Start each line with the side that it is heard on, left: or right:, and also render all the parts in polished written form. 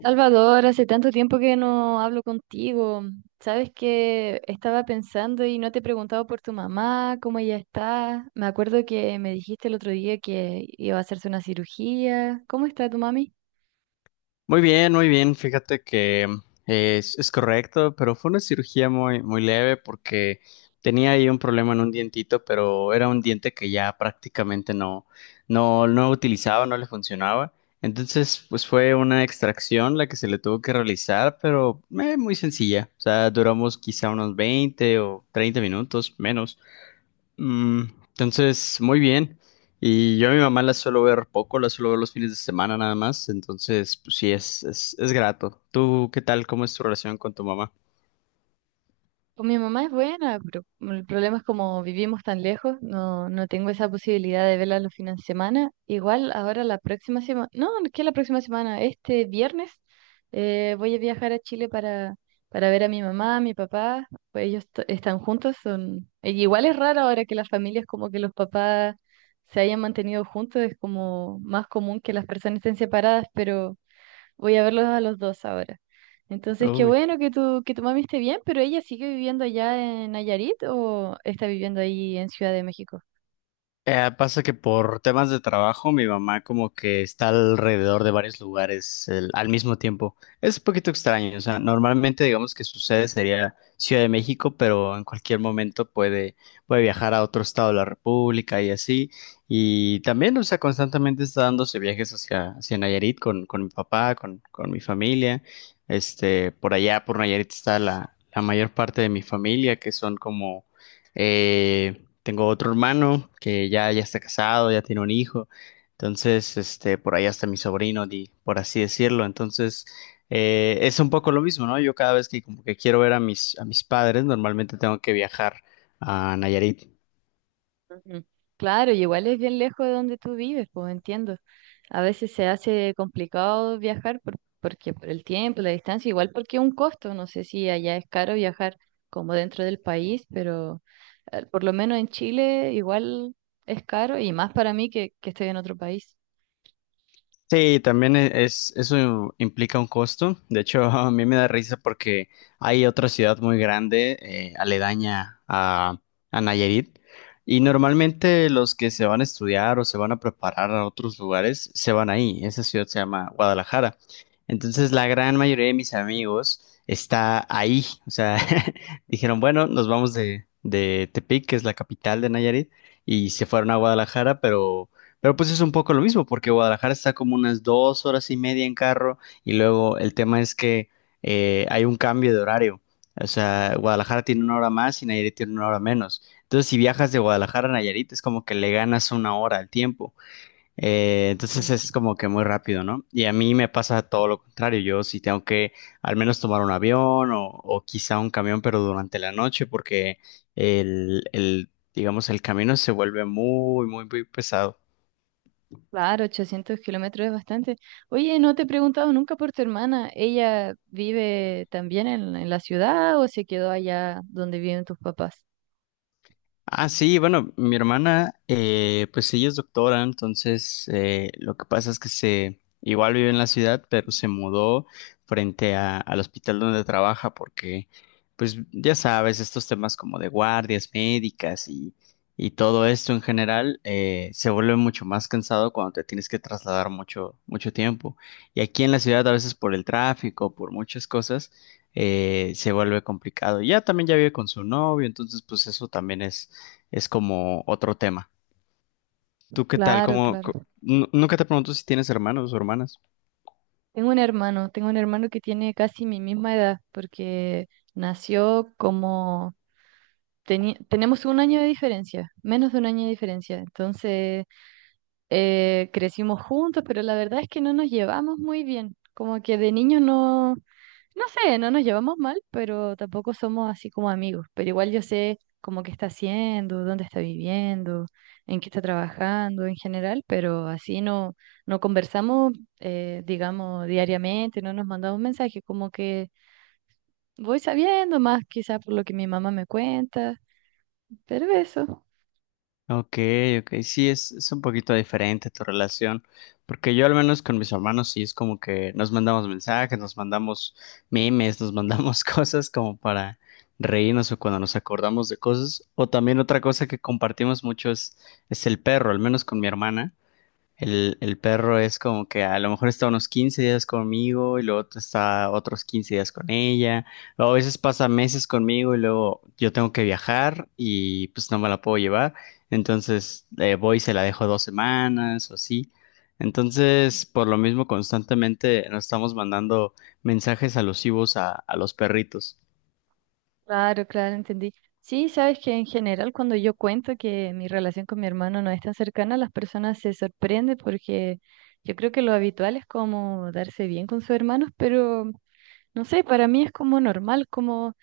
right: Salvador, hace tanto tiempo que no hablo contigo. Sabes que estaba pensando y no te he preguntado por tu mamá, cómo ella está. Me acuerdo que me dijiste el otro día que iba a hacerse una cirugía. ¿Cómo está tu mami?
left: Muy bien, muy bien. Fíjate que es correcto, pero fue una cirugía muy, muy leve porque tenía ahí un problema en un dientito, pero era un diente que ya prácticamente no utilizaba, no le funcionaba. Entonces, pues fue una extracción la que se le tuvo que realizar, pero muy sencilla. O sea, duramos quizá unos 20 o 30 minutos menos. Mm, entonces, muy bien. Y yo a mi mamá la suelo ver poco, la suelo ver los fines de semana nada más. Entonces, pues sí, es grato. ¿Tú qué tal? ¿Cómo es tu relación con tu mamá?
right: Con mi mamá es buena, pero el problema es como vivimos tan lejos, no, no tengo esa posibilidad de verla los fines de semana. Igual ahora la próxima semana, no, que la próxima semana, este viernes voy a viajar a Chile para ver a mi mamá, a mi papá, pues ellos están juntos, son... E igual es raro ahora que las familias, como que los papás se hayan mantenido juntos, es como más común que las personas estén separadas, pero... Voy a verlos a los dos ahora. Entonces, qué
left: Uy.
right: bueno que que tu mami esté bien, pero ella sigue viviendo allá en Nayarit o está viviendo ahí en Ciudad de México.
left: Pasa que por temas de trabajo, mi mamá como que está alrededor de varios lugares al mismo tiempo. Es un poquito extraño, o sea, normalmente digamos que su sede sería Ciudad de México, pero en cualquier momento puede, viajar a otro estado de la República y así. Y también, o sea, constantemente está dándose viajes hacia, Nayarit con mi papá, con mi familia. Este, por allá, por Nayarit está la, mayor parte de mi familia, que son como... eh, Tengo otro hermano que ya está casado, ya tiene un hijo. Entonces, este, por ahí hasta mi sobrino, por así decirlo. Entonces, es un poco lo mismo, ¿no? Yo cada vez que como que quiero ver a mis, padres, normalmente tengo que viajar a Nayarit.
right: Ujú. Claro, y igual es bien lejos de donde tú vives, pues entiendo. A veces se hace complicado viajar porque por el tiempo, la distancia, igual porque es un costo. No sé si allá es caro viajar como dentro del país, pero por lo menos en Chile igual es caro y más para mí que estoy en otro país.
left: Sí, también eso implica un costo. De hecho, a mí me da risa porque hay otra ciudad muy grande, aledaña a Nayarit, y normalmente los que se van a estudiar o se van a preparar a otros lugares se van ahí. Esa ciudad se llama Guadalajara. Entonces, la gran mayoría de mis amigos está ahí. O sea, dijeron, bueno, nos vamos de, Tepic, que es la capital de Nayarit, y se fueron a Guadalajara, pero pues es un poco lo mismo, porque Guadalajara está como unas 2 horas y media en carro y luego el tema es que hay un cambio de horario. O sea, Guadalajara tiene una hora más y Nayarit tiene una hora menos. Entonces, si viajas de Guadalajara a Nayarit, es como que le ganas una hora al tiempo. Entonces, es como que muy rápido, ¿no? Y a mí me pasa todo lo contrario. Yo sí tengo que al menos tomar un avión o quizá un camión, pero durante la noche, porque digamos, el camino se vuelve muy, muy, muy pesado.
right: Claro, 800 kilómetros es bastante. Oye, no te he preguntado nunca por tu hermana. ¿Ella vive también en la ciudad o se quedó allá donde viven tus papás?
left: Ah, sí, bueno, mi hermana, pues ella es doctora, entonces lo que pasa es que se, igual vive en la ciudad, pero se mudó frente al hospital donde trabaja porque, pues ya sabes, estos temas como de guardias médicas y todo esto en general se vuelve mucho más cansado cuando te tienes que trasladar mucho, mucho tiempo. Y aquí en la ciudad, a veces por el tráfico, por muchas cosas, se vuelve complicado. Y ya también ya vive con su novio, entonces pues eso también es como otro tema. ¿Tú qué tal?
right: Claro, claro.
left: Nunca te pregunto si tienes hermanos o hermanas?
right: Tengo un hermano que tiene casi mi misma edad, porque nació como... tenemos 1 año de diferencia, menos de 1 año de diferencia. Entonces, crecimos juntos, pero la verdad es que no nos llevamos muy bien. Como que de niños no, no sé, no nos llevamos mal, pero tampoco somos así como amigos. Pero igual yo sé como qué está haciendo, dónde está viviendo, en qué está trabajando en general, pero así no, no conversamos, digamos, diariamente, no nos mandamos mensajes, como que voy sabiendo más quizás por lo que mi mamá me cuenta, pero eso.
left: Ok, ok, sí, es un poquito diferente tu relación, porque yo al menos con mis hermanos sí es como que nos mandamos mensajes, nos mandamos memes, nos mandamos cosas como para reírnos o cuando nos acordamos de cosas, o también otra cosa que compartimos mucho es, el perro, al menos con mi hermana. El perro es como que a lo mejor está unos 15 días conmigo y luego está otros 15 días con ella. Luego a veces pasa meses conmigo y luego yo tengo que viajar y pues no me la puedo llevar. Entonces voy y se la dejo 2 semanas o así. Entonces, por lo mismo, constantemente nos estamos mandando mensajes alusivos a los perritos.
right: Claro, claro, entendí. Sí, sabes que en general cuando yo cuento que mi relación con mi hermano no es tan cercana, las personas se sorprenden porque yo creo que lo habitual es como darse bien con sus hermanos, pero no sé, para mí es como normal, como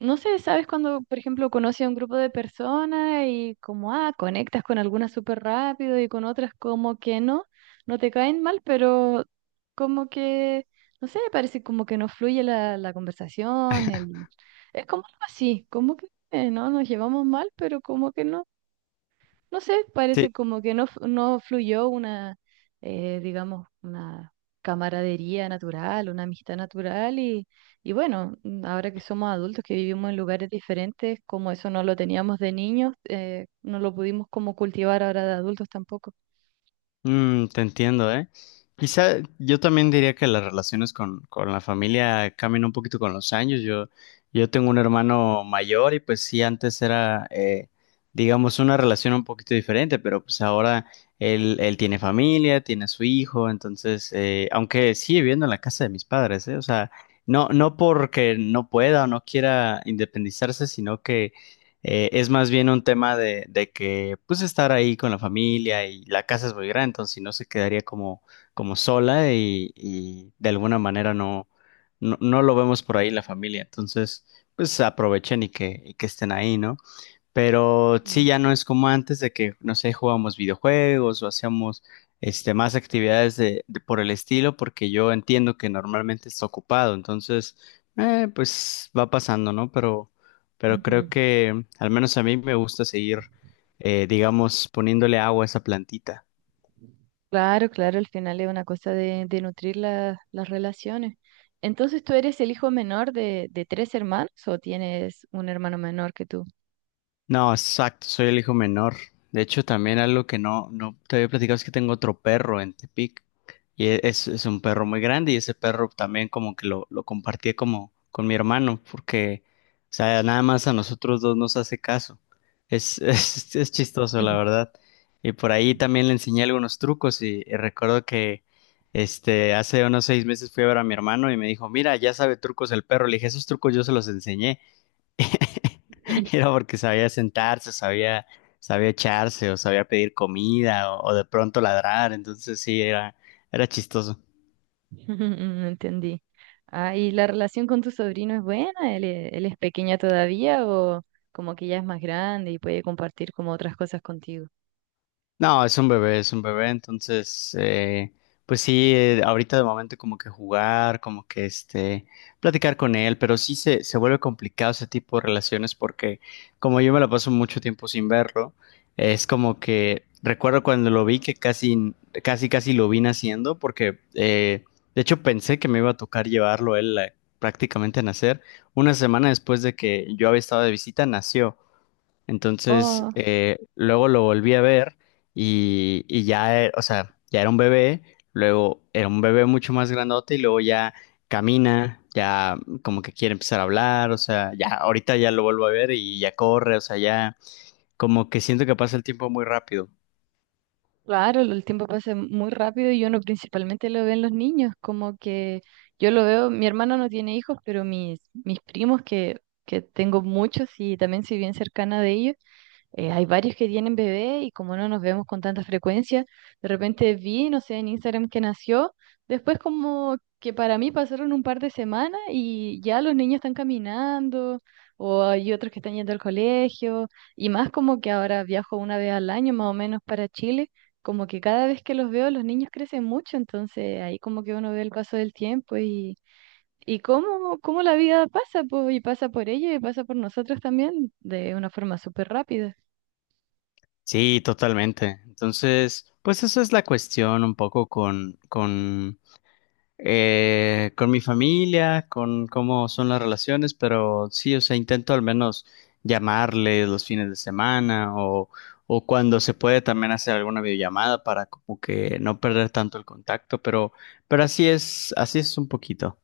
right: no sé, ¿sabes cuando, por ejemplo, conoces a un grupo de personas y como, ah, conectas con algunas súper rápido y con otras como que no, no te caen mal, pero como que, no sé, parece como que no fluye la conversación, el... es como algo así, como que no nos llevamos mal, pero como que no, no sé,
left: Sí,
right: parece como que no, no fluyó una, digamos, una camaradería natural, una amistad natural y bueno, mm, ahora que somos adultos, que vivimos en lugares diferentes, como eso no lo teníamos de niños, no lo pudimos como cultivar ahora de adultos tampoco.
left: Te entiendo, ¿eh? Quizá yo también diría que las relaciones con, la familia cambian un poquito con los años. Yo tengo un hermano mayor y pues sí, antes era, digamos, una relación un poquito diferente, pero pues ahora él, tiene familia, tiene a su hijo, entonces, aunque sigue viviendo en la casa de mis padres, ¿eh? O sea, no, porque no pueda o no quiera independizarse, sino que es más bien un tema de que, pues, estar ahí con la familia y la casa es muy grande, entonces si no se quedaría como, como sola y, de alguna manera no lo vemos por ahí la familia. Entonces, pues, aprovechen y que estén ahí, ¿no? Pero sí,
right: Ujú,
left: ya no es como antes de que, no sé, jugábamos videojuegos o hacíamos este, más actividades de, por el estilo, porque yo entiendo que normalmente está ocupado, entonces, pues va pasando, ¿no? pero, creo
right: ujú.
left: que al menos a mí me gusta seguir, digamos, poniéndole agua a esa plantita.
right: Claro, claro, al final es una cosa de nutrir las relaciones. Entonces, ¿tú eres el hijo menor de tres hermanos o tienes un hermano menor que tú?
left: No, exacto, soy el hijo menor. De hecho, también algo que no, te había platicado es que tengo otro perro en Tepic. Y es un perro muy grande y ese perro también como que lo compartí como con mi hermano porque, o sea, nada más a nosotros dos nos hace caso. Es, es chistoso, la verdad. Y por ahí también le enseñé algunos trucos y recuerdo que este, hace unos 6 meses fui a ver a mi hermano y me dijo, mira, ya sabe trucos el perro. Le dije, esos trucos yo se los enseñé. Era porque sabía sentarse, sabía, echarse o sabía pedir comida o, de pronto ladrar, entonces sí, era chistoso.
right: Entendí. Ah, ¿y la relación con tu sobrino es buena? ¿Él, él es pequeña todavía o como que ya es más grande y puede compartir como otras cosas contigo?
left: No, es un bebé, entonces, pues sí, ahorita de momento como que jugar, como que este, platicar con él, pero sí se vuelve complicado ese tipo de relaciones porque como yo me la paso mucho tiempo sin verlo, es como que recuerdo cuando lo vi que casi, casi, casi lo vi naciendo porque, de hecho pensé que me iba a tocar llevarlo él prácticamente a nacer. Una semana después de que yo había estado de visita, nació. Entonces,
right: Oh,
left: luego lo volví a ver y, ya, o sea, ya era un bebé, luego era un bebé mucho más grandote y luego ya camina, ya como que quiere empezar a hablar, o sea, ya ahorita ya lo vuelvo a ver y ya corre, o sea, ya como que siento que pasa el tiempo muy rápido.
right: claro, el tiempo pasa muy rápido y uno principalmente lo ve en los niños, como que yo lo veo, mi hermano no tiene hijos, pero mis, mis primos que tengo muchos y también soy bien cercana de ellos. Hay varios que tienen bebé y como no nos vemos con tanta frecuencia, de repente vi, no sé, en Instagram que nació, después como que para mí pasaron un par de semanas y ya los niños están caminando o hay otros que están yendo al colegio y más como que ahora viajo 1 vez al año más o menos para Chile, como que cada vez que los veo los niños crecen mucho, entonces ahí como que uno ve el paso del tiempo y... y cómo, cómo la vida pasa, po, y pasa por ellos y pasa por nosotros también de una forma súper rápida.
left: Sí, totalmente. Entonces, pues eso es la cuestión un poco con mi familia, con cómo son las relaciones, pero sí, o sea, intento al menos llamarles los fines de semana o cuando se puede también hacer alguna videollamada para como que no perder tanto el contacto, pero, así es un poquito.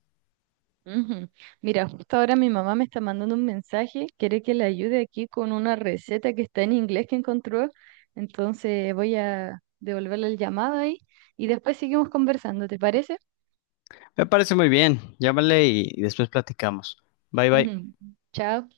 right: Ujú. Mira, justo ahora mi mamá me está mandando un mensaje, quiere que le ayude aquí con una receta que está en inglés que encontró, entonces voy a devolverle el llamado ahí y después seguimos conversando, ¿te parece?
left: Me parece muy bien, llámale y después platicamos. Bye bye.
right: Ujú. Chao.